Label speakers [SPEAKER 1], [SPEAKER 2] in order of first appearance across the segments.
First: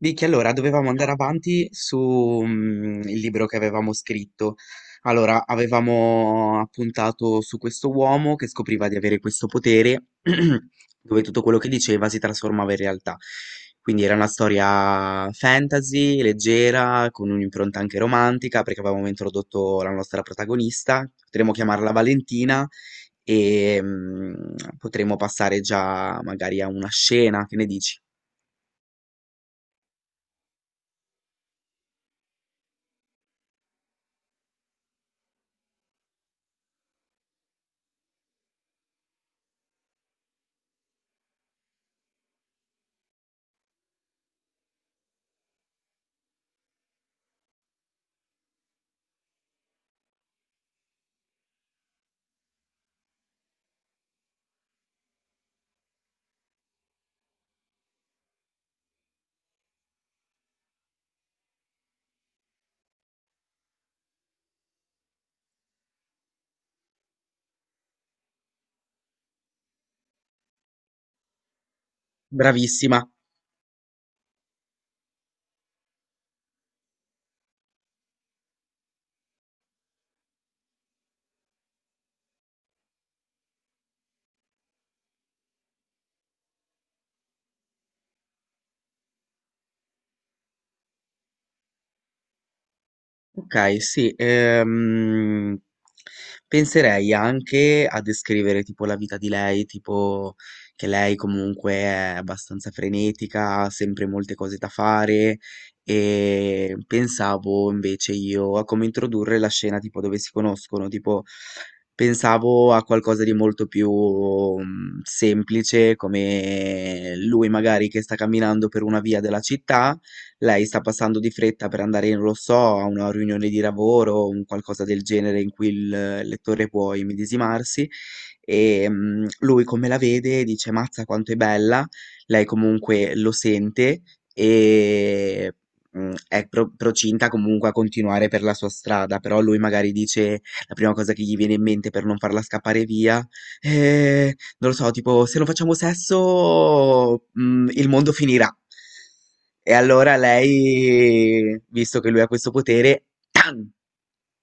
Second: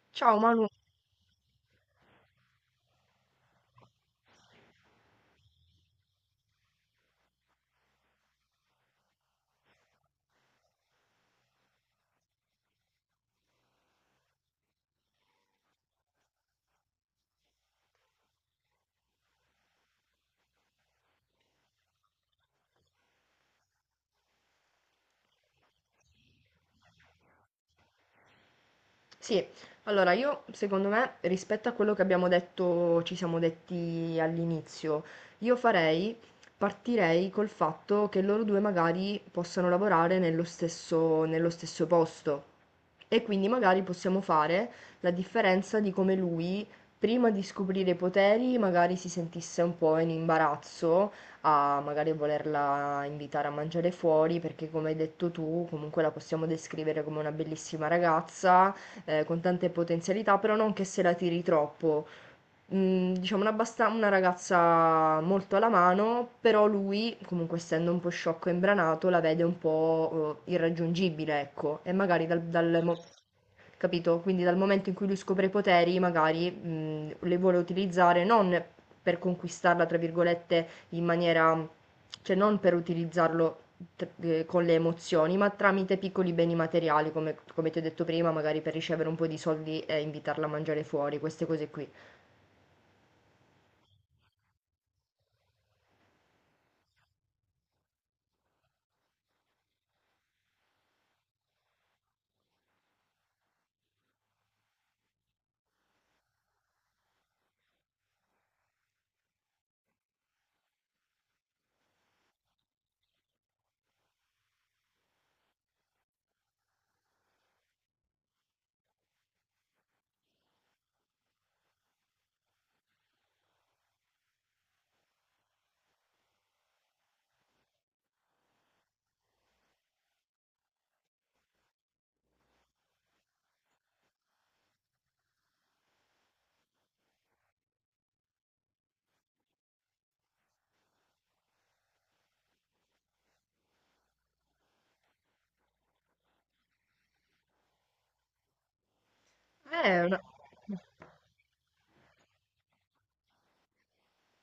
[SPEAKER 1] Vicky,
[SPEAKER 2] Ciao
[SPEAKER 1] allora
[SPEAKER 2] Manu.
[SPEAKER 1] dovevamo andare avanti su il libro che avevamo scritto. Allora, avevamo appuntato su questo uomo che scopriva di avere questo potere, dove tutto quello che diceva si trasformava in realtà. Quindi era una storia fantasy, leggera, con un'impronta anche romantica, perché avevamo introdotto la nostra protagonista. Potremmo chiamarla Valentina e potremmo passare già magari a una scena, che ne dici?
[SPEAKER 2] Sì, allora io secondo me rispetto a quello che abbiamo detto, ci siamo detti all'inizio, io farei, partirei col fatto che loro due magari possano lavorare nello stesso posto e quindi magari possiamo fare la differenza di come lui prima di scoprire i poteri magari si sentisse un po' in imbarazzo a magari volerla invitare a mangiare fuori perché come hai detto tu comunque la possiamo descrivere come una bellissima ragazza con tante potenzialità, però non che se la tiri troppo. Mhmm, diciamo una abbasta una ragazza molto alla mano, però lui, comunque essendo un po' sciocco e imbranato, la vede un po', irraggiungibile, ecco. E magari dal mo
[SPEAKER 1] Bravissima.
[SPEAKER 2] capito? Quindi dal momento in cui lui scopre i poteri magari, le vuole utilizzare non per "conquistarla" tra virgolette in maniera, cioè non per utilizzarlo t con le emozioni, ma tramite piccoli beni materiali, come ti ho detto prima, magari per ricevere un po' di soldi e invitarla a mangiare fuori, queste cose qui.
[SPEAKER 1] Okay, sì, penserei anche a descrivere tipo la vita di lei, tipo che lei comunque è abbastanza frenetica, ha sempre molte cose da fare e pensavo invece io a come introdurre la scena tipo dove si conoscono, tipo pensavo a qualcosa di molto più, semplice come lui magari che sta camminando per una via della città, lei sta passando di fretta per andare, non lo so, a una riunione di lavoro o un qualcosa del genere in cui il lettore può immedesimarsi e lui come la vede dice Mazza quanto è bella, lei comunque lo sente e è procinta comunque a continuare per la sua strada, però lui magari dice la prima cosa che gli viene in mente per non farla scappare via, non lo so, tipo se non facciamo sesso il mondo finirà. E
[SPEAKER 2] Eh,
[SPEAKER 1] allora
[SPEAKER 2] una-
[SPEAKER 1] lei, visto che lui ha questo potere, tan,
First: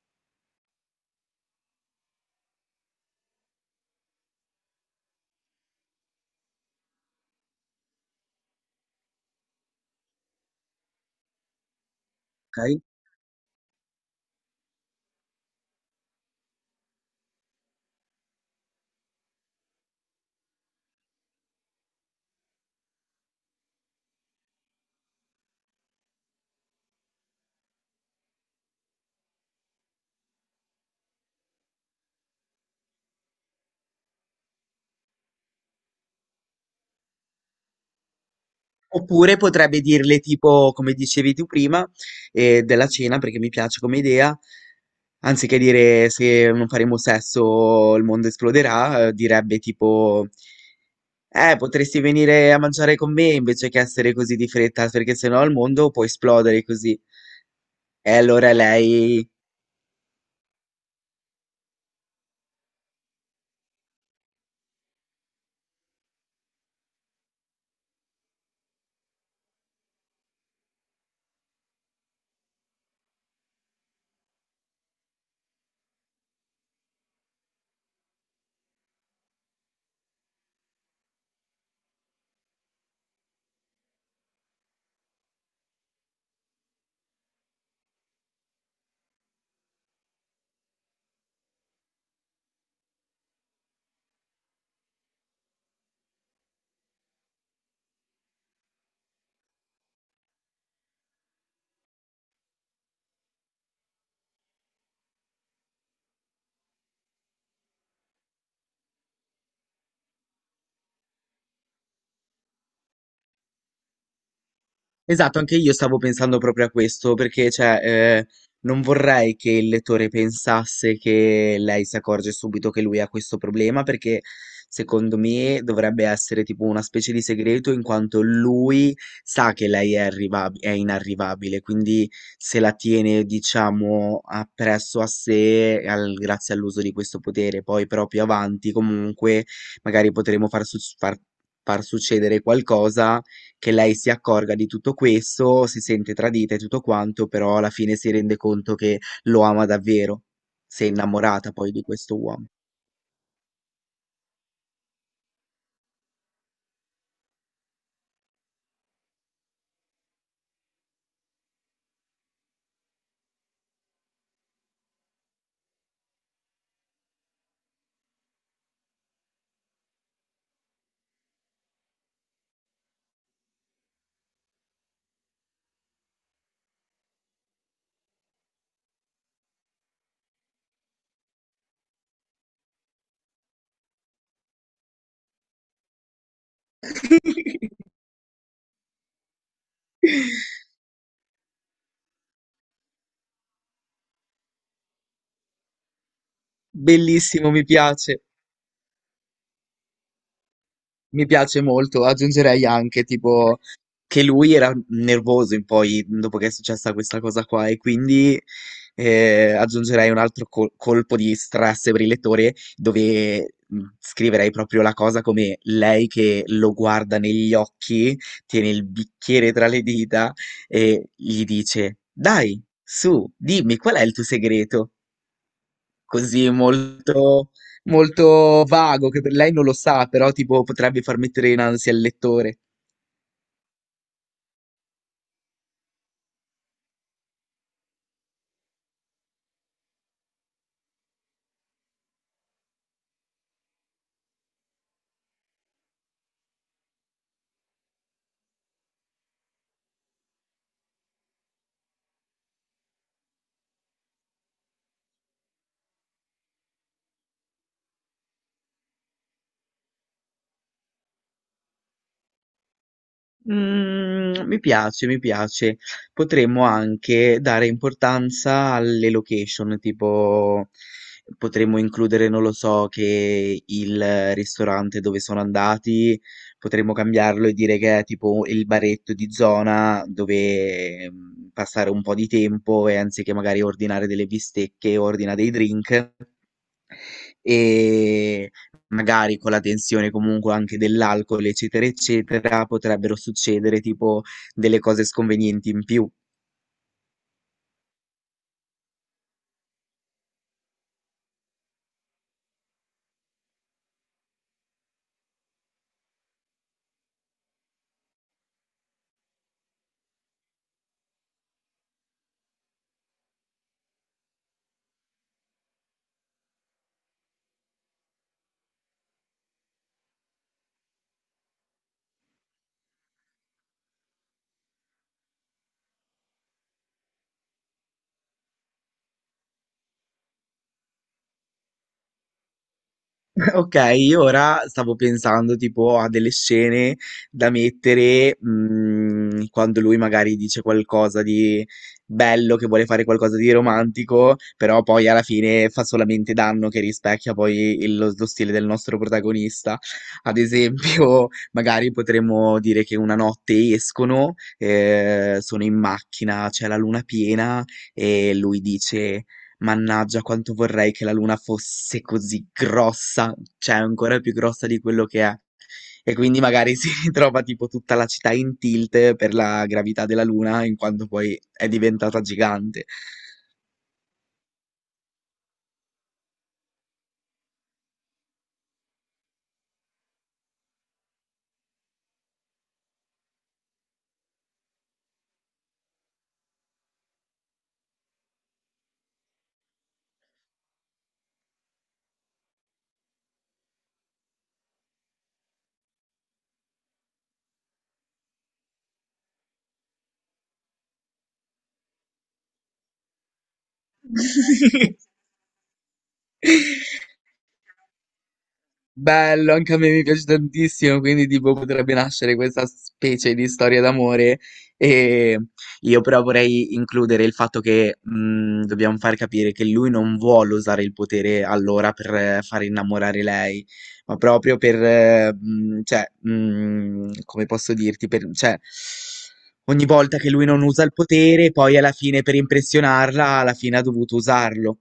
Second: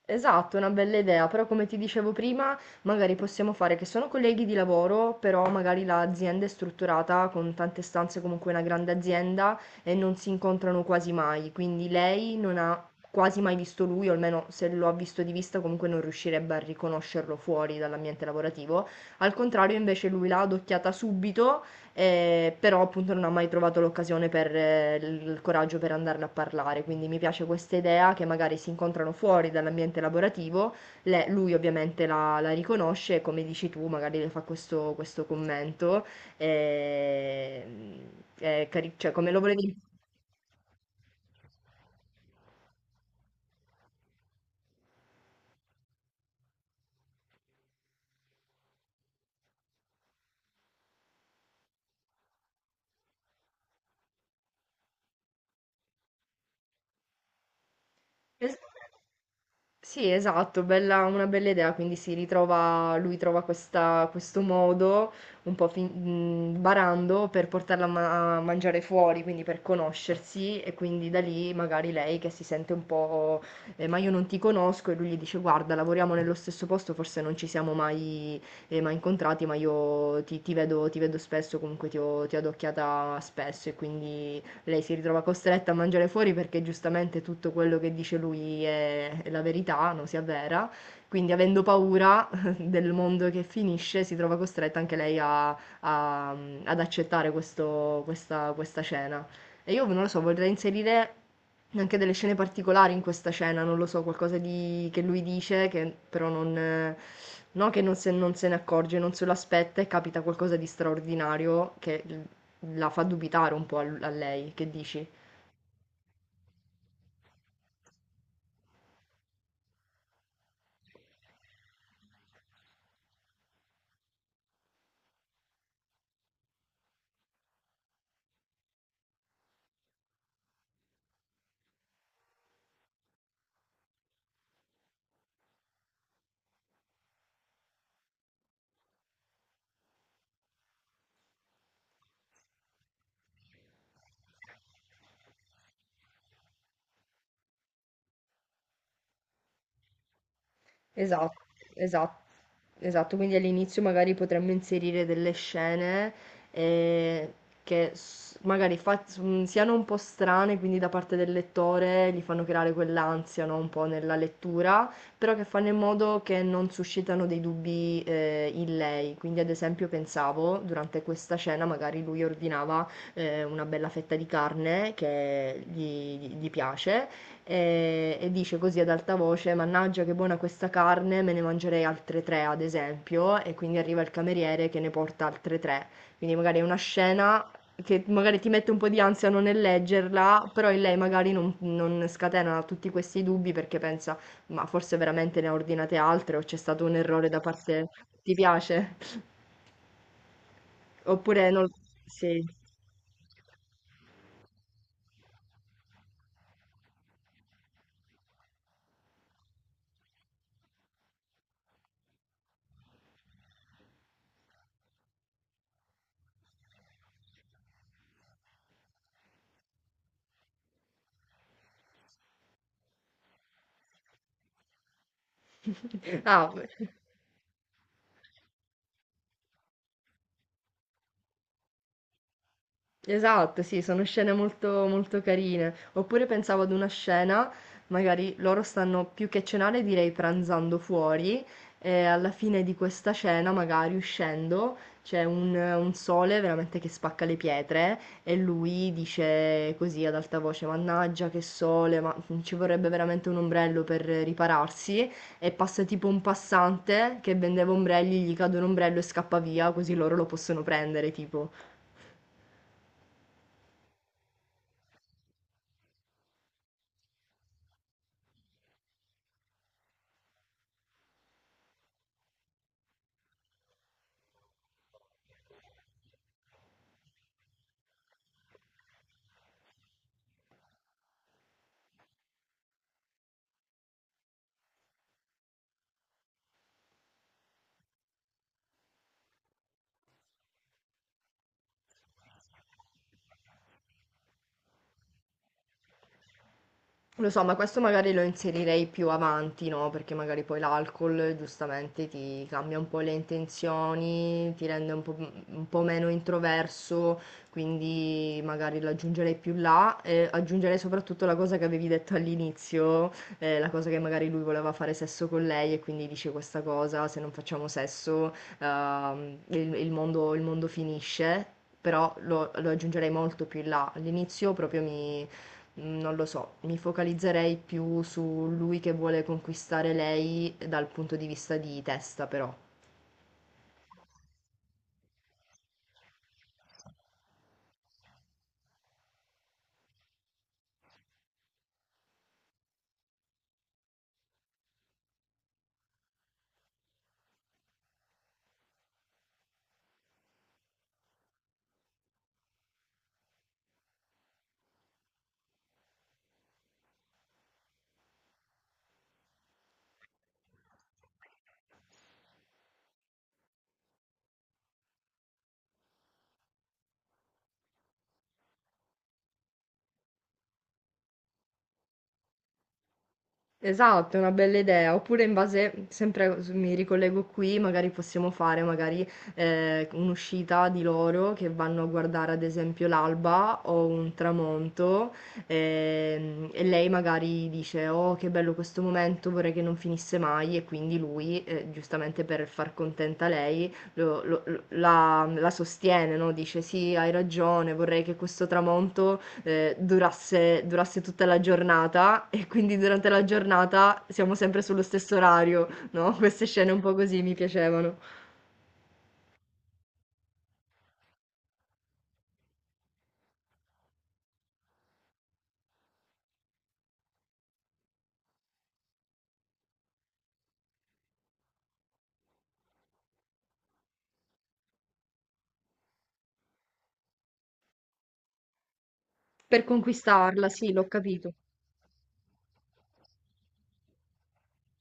[SPEAKER 2] Esatto, è una bella idea, però come ti dicevo prima, magari possiamo fare che sono colleghi di lavoro, però magari l'azienda è strutturata con tante stanze, comunque è una grande azienda e non si incontrano quasi mai, quindi lei non
[SPEAKER 1] ok?
[SPEAKER 2] ha quasi mai visto lui, o almeno se lo ha visto di vista comunque non riuscirebbe a riconoscerlo fuori dall'ambiente lavorativo. Al contrario, invece lui l'ha adocchiata subito, però appunto non ho mai trovato l'occasione per il coraggio per andarne a parlare, quindi mi piace questa idea che magari si incontrano fuori dall'ambiente lavorativo. Lui ovviamente la riconosce e come dici tu magari le fa questo commento, eh, è cari- cioè come
[SPEAKER 1] Oppure
[SPEAKER 2] lo volevi...
[SPEAKER 1] potrebbe dirle tipo, come dicevi tu prima, della cena, perché mi piace come idea, anziché dire se non faremo sesso il mondo esploderà, direbbe tipo, potresti venire a mangiare con me invece che essere così di fretta, perché sennò il mondo può esplodere così. E allora lei
[SPEAKER 2] Sì, esatto, bella, una bella idea, quindi si ritrova, lui trova questo modo, un po' fin- barando, per portarla a, a mangiare fuori, quindi per conoscersi e quindi da lì magari lei che si sente un po', ma io non ti conosco, e lui gli dice guarda, lavoriamo nello stesso posto, forse non ci siamo mai, mai incontrati, ma io ti vedo spesso, comunque ti ho adocchiata spesso, e quindi lei si ritrova costretta a mangiare fuori perché giustamente tutto quello che dice lui è la verità, non si avvera. Quindi avendo paura del mondo che finisce, si trova costretta anche lei a- ad accettare questa scena. E io non lo so, vorrei inserire anche delle scene particolari in questa scena, non lo so, qualcosa di- che lui dice, che però non, no, che non se ne accorge, non se lo aspetta e capita qualcosa di straordinario che la fa dubitare un po' a lei, che dici?
[SPEAKER 1] Esatto, anche io stavo pensando proprio a questo, perché cioè, non vorrei che il lettore pensasse che lei si accorge subito che lui ha questo problema, perché secondo me dovrebbe essere tipo una specie di segreto in quanto lui sa che lei è è inarrivabile, quindi se la tiene, diciamo, appresso a sé grazie all'uso di questo potere. Poi però più avanti comunque magari potremo far far succedere qualcosa che lei si accorga di tutto questo, si sente tradita e tutto quanto, però alla fine si rende conto che lo ama davvero. Si è
[SPEAKER 2] Esatto,
[SPEAKER 1] innamorata poi di questo
[SPEAKER 2] esatto,
[SPEAKER 1] uomo.
[SPEAKER 2] esatto. Quindi all'inizio magari potremmo inserire delle scene eh, che s- magari fa- s- siano un po' strane, quindi da parte del lettore gli fanno creare quell'ansia, no, un po' nella lettura, però che fanno in modo che non suscitano dei dubbi in lei. Quindi ad esempio pensavo, durante questa scena magari lui ordinava una bella fetta di carne che gli piace e dice così ad alta voce: Mannaggia, che buona questa carne, me ne mangerei altre tre, ad esempio. E quindi arriva il cameriere che ne porta altre tre. Quindi magari è una scena che magari ti mette un po' di ansia non nel leggerla, però in lei magari non scatena tutti questi dubbi perché pensa, ma forse veramente ne ha ordinate altre o c'è stato un errore da
[SPEAKER 1] Bellissimo, mi
[SPEAKER 2] parte...
[SPEAKER 1] piace.
[SPEAKER 2] Ti piace?
[SPEAKER 1] Mi
[SPEAKER 2] Oppure
[SPEAKER 1] piace
[SPEAKER 2] non...
[SPEAKER 1] molto,
[SPEAKER 2] Sì.
[SPEAKER 1] aggiungerei anche tipo che lui era nervoso in poi dopo che è successa questa cosa qua e quindi aggiungerei un altro colpo di stress briletore dove scriverei proprio la cosa come lei che lo guarda negli occhi, tiene il bicchiere tra le dita e gli dice Dai, su, dimmi qual è il tuo segreto? Così
[SPEAKER 2] Ah,
[SPEAKER 1] molto, molto vago, che per lei non lo sa, però tipo potrebbe far mettere in ansia il lettore.
[SPEAKER 2] esatto, sì, sono scene molto carine. Oppure pensavo ad una scena, magari loro stanno più che cenare, direi pranzando fuori, e alla fine di questa cena, magari uscendo, c'è un sole veramente che spacca le pietre e lui dice così ad alta voce, Mannaggia, che sole, ma ci vorrebbe veramente un ombrello per ripararsi. E passa tipo un passante che vendeva ombrelli, gli cade un ombrello e scappa via, così loro lo possono prendere, tipo.
[SPEAKER 1] Mm, mi piace, mi piace. Potremmo anche dare importanza alle location, tipo potremmo includere, non lo so, che il ristorante dove sono andati, potremmo cambiarlo e dire che è tipo il baretto di zona dove passare un po' di tempo e anziché magari ordinare delle bistecche, ordina dei drink. E magari con la tensione comunque anche dell'alcol, eccetera, eccetera, potrebbero succedere tipo delle cose sconvenienti in più.
[SPEAKER 2] Lo so, ma questo magari lo inserirei più avanti, no? Perché magari poi l'alcol giustamente ti cambia un po' le intenzioni, ti rende un po' meno introverso, quindi magari lo aggiungerei più là e aggiungerei soprattutto la cosa che avevi detto all'inizio, la cosa che magari lui voleva fare sesso con lei e quindi dice questa cosa, se non facciamo sesso, il mondo finisce, però lo aggiungerei molto più in là. All'inizio proprio mi mm, non lo so, mi focalizzerei più su lui che vuole conquistare lei dal punto di vista di testa, però.
[SPEAKER 1] Ok, io ora stavo pensando tipo a delle scene da mettere quando lui magari dice qualcosa di bello, che vuole fare qualcosa di romantico, però poi alla fine fa solamente danno che rispecchia poi lo, lo stile del nostro protagonista. Ad esempio, magari potremmo dire che una notte escono, sono in macchina, c'è la luna piena e lui dice... Mannaggia quanto vorrei che la luna fosse così grossa, cioè ancora più grossa di quello che è. E quindi magari si ritrova tipo tutta la città in tilt per la gravità della luna, in quanto poi è diventata gigante.
[SPEAKER 2] Esatto, è una bella idea. Oppure in base, sempre mi ricollego qui, magari possiamo fare magari un'uscita di loro che vanno a guardare ad esempio l'alba o un tramonto, e lei magari dice oh che bello questo momento, vorrei che non finisse mai, e quindi lui, giustamente per far contenta lei, la sostiene, no? Dice sì, hai ragione, vorrei che questo tramonto durasse tutta la giornata e quindi durante la giornata siamo sempre sullo stesso orario, no? Queste scene un po' così mi piacevano.
[SPEAKER 1] Bello, anche a me mi piace tantissimo, quindi tipo potrebbe nascere questa specie di storia d'amore e io però vorrei includere il fatto che dobbiamo far capire che lui non vuole usare il potere allora per far innamorare lei, ma proprio per, cioè, come posso dirti, per, cioè,
[SPEAKER 2] Per
[SPEAKER 1] ogni volta che lui
[SPEAKER 2] conquistarla,
[SPEAKER 1] non
[SPEAKER 2] sì,
[SPEAKER 1] usa
[SPEAKER 2] l'ho
[SPEAKER 1] il
[SPEAKER 2] capito.
[SPEAKER 1] potere, poi alla fine per impressionarla, alla fine ha dovuto usarlo.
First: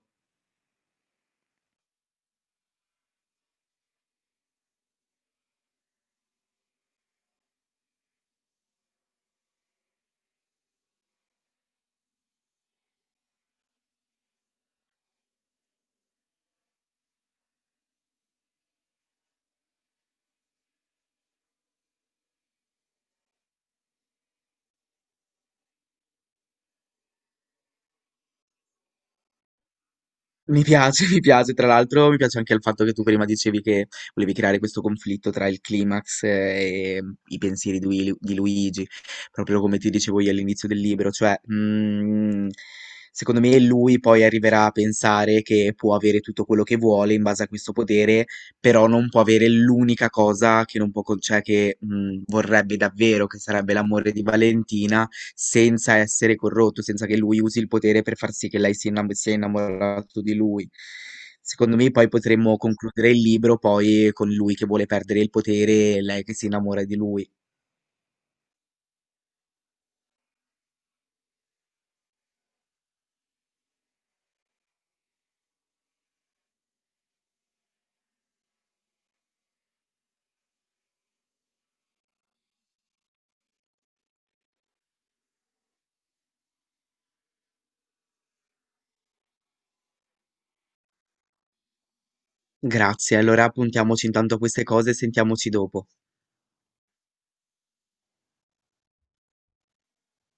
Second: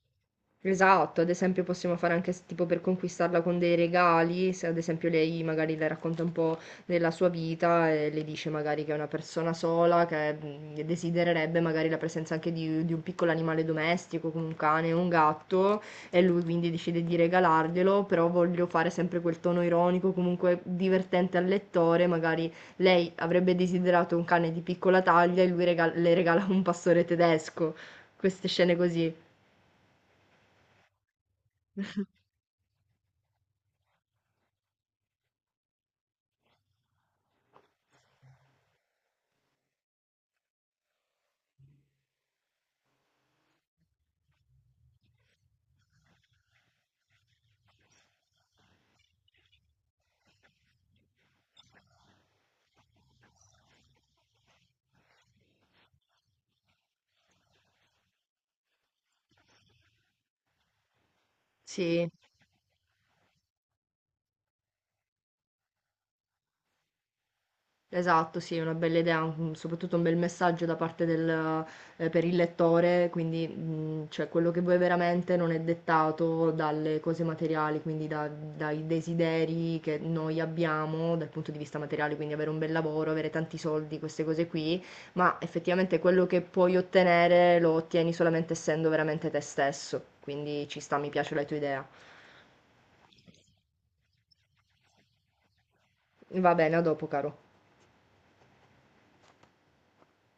[SPEAKER 2] Esatto, ad esempio possiamo fare anche tipo per conquistarla con dei regali, se ad esempio lei magari le racconta un po' della sua vita e le dice magari che è una persona sola, che mm, desidererebbe magari la presenza anche di un piccolo animale domestico, come un cane o un gatto, e lui quindi decide di regalarglielo, però voglio fare sempre quel tono ironico, comunque divertente al lettore, magari lei avrebbe desiderato un cane di piccola taglia e lui le regala un pastore tedesco, queste scene così.
[SPEAKER 1] Mi piace, mi piace. Tra l'altro, mi piace anche il fatto che tu prima dicevi che volevi creare questo conflitto tra il climax e i pensieri di, di Luigi, proprio come ti dicevo io all'inizio del libro. Cioè, secondo me lui poi arriverà a pensare che può avere tutto quello che vuole in base a questo potere, però non può avere l'unica cosa che non può, cioè che vorrebbe davvero, che sarebbe l'amore di Valentina, senza essere corrotto, senza che lui usi il potere per far sì che lei si sia innamorato di lui. Secondo me
[SPEAKER 2] Sì.
[SPEAKER 1] poi potremmo concludere il libro poi con lui che vuole perdere il potere e lei che si innamora di lui.
[SPEAKER 2] Esatto, sì, è una bella idea, un- soprattutto un bel messaggio da parte del, per il lettore, quindi cioè, quello che vuoi veramente non è dettato dalle cose materiali, quindi dai desideri che noi abbiamo dal punto di vista materiale, quindi avere un bel lavoro, avere tanti soldi, queste cose qui, ma effettivamente quello che puoi ottenere lo ottieni solamente essendo veramente te stesso, quindi ci sta, mi piace la tua idea.
[SPEAKER 1] Grazie, allora appuntiamoci intanto a queste cose e sentiamoci dopo.
[SPEAKER 2] Va bene, a dopo, caro.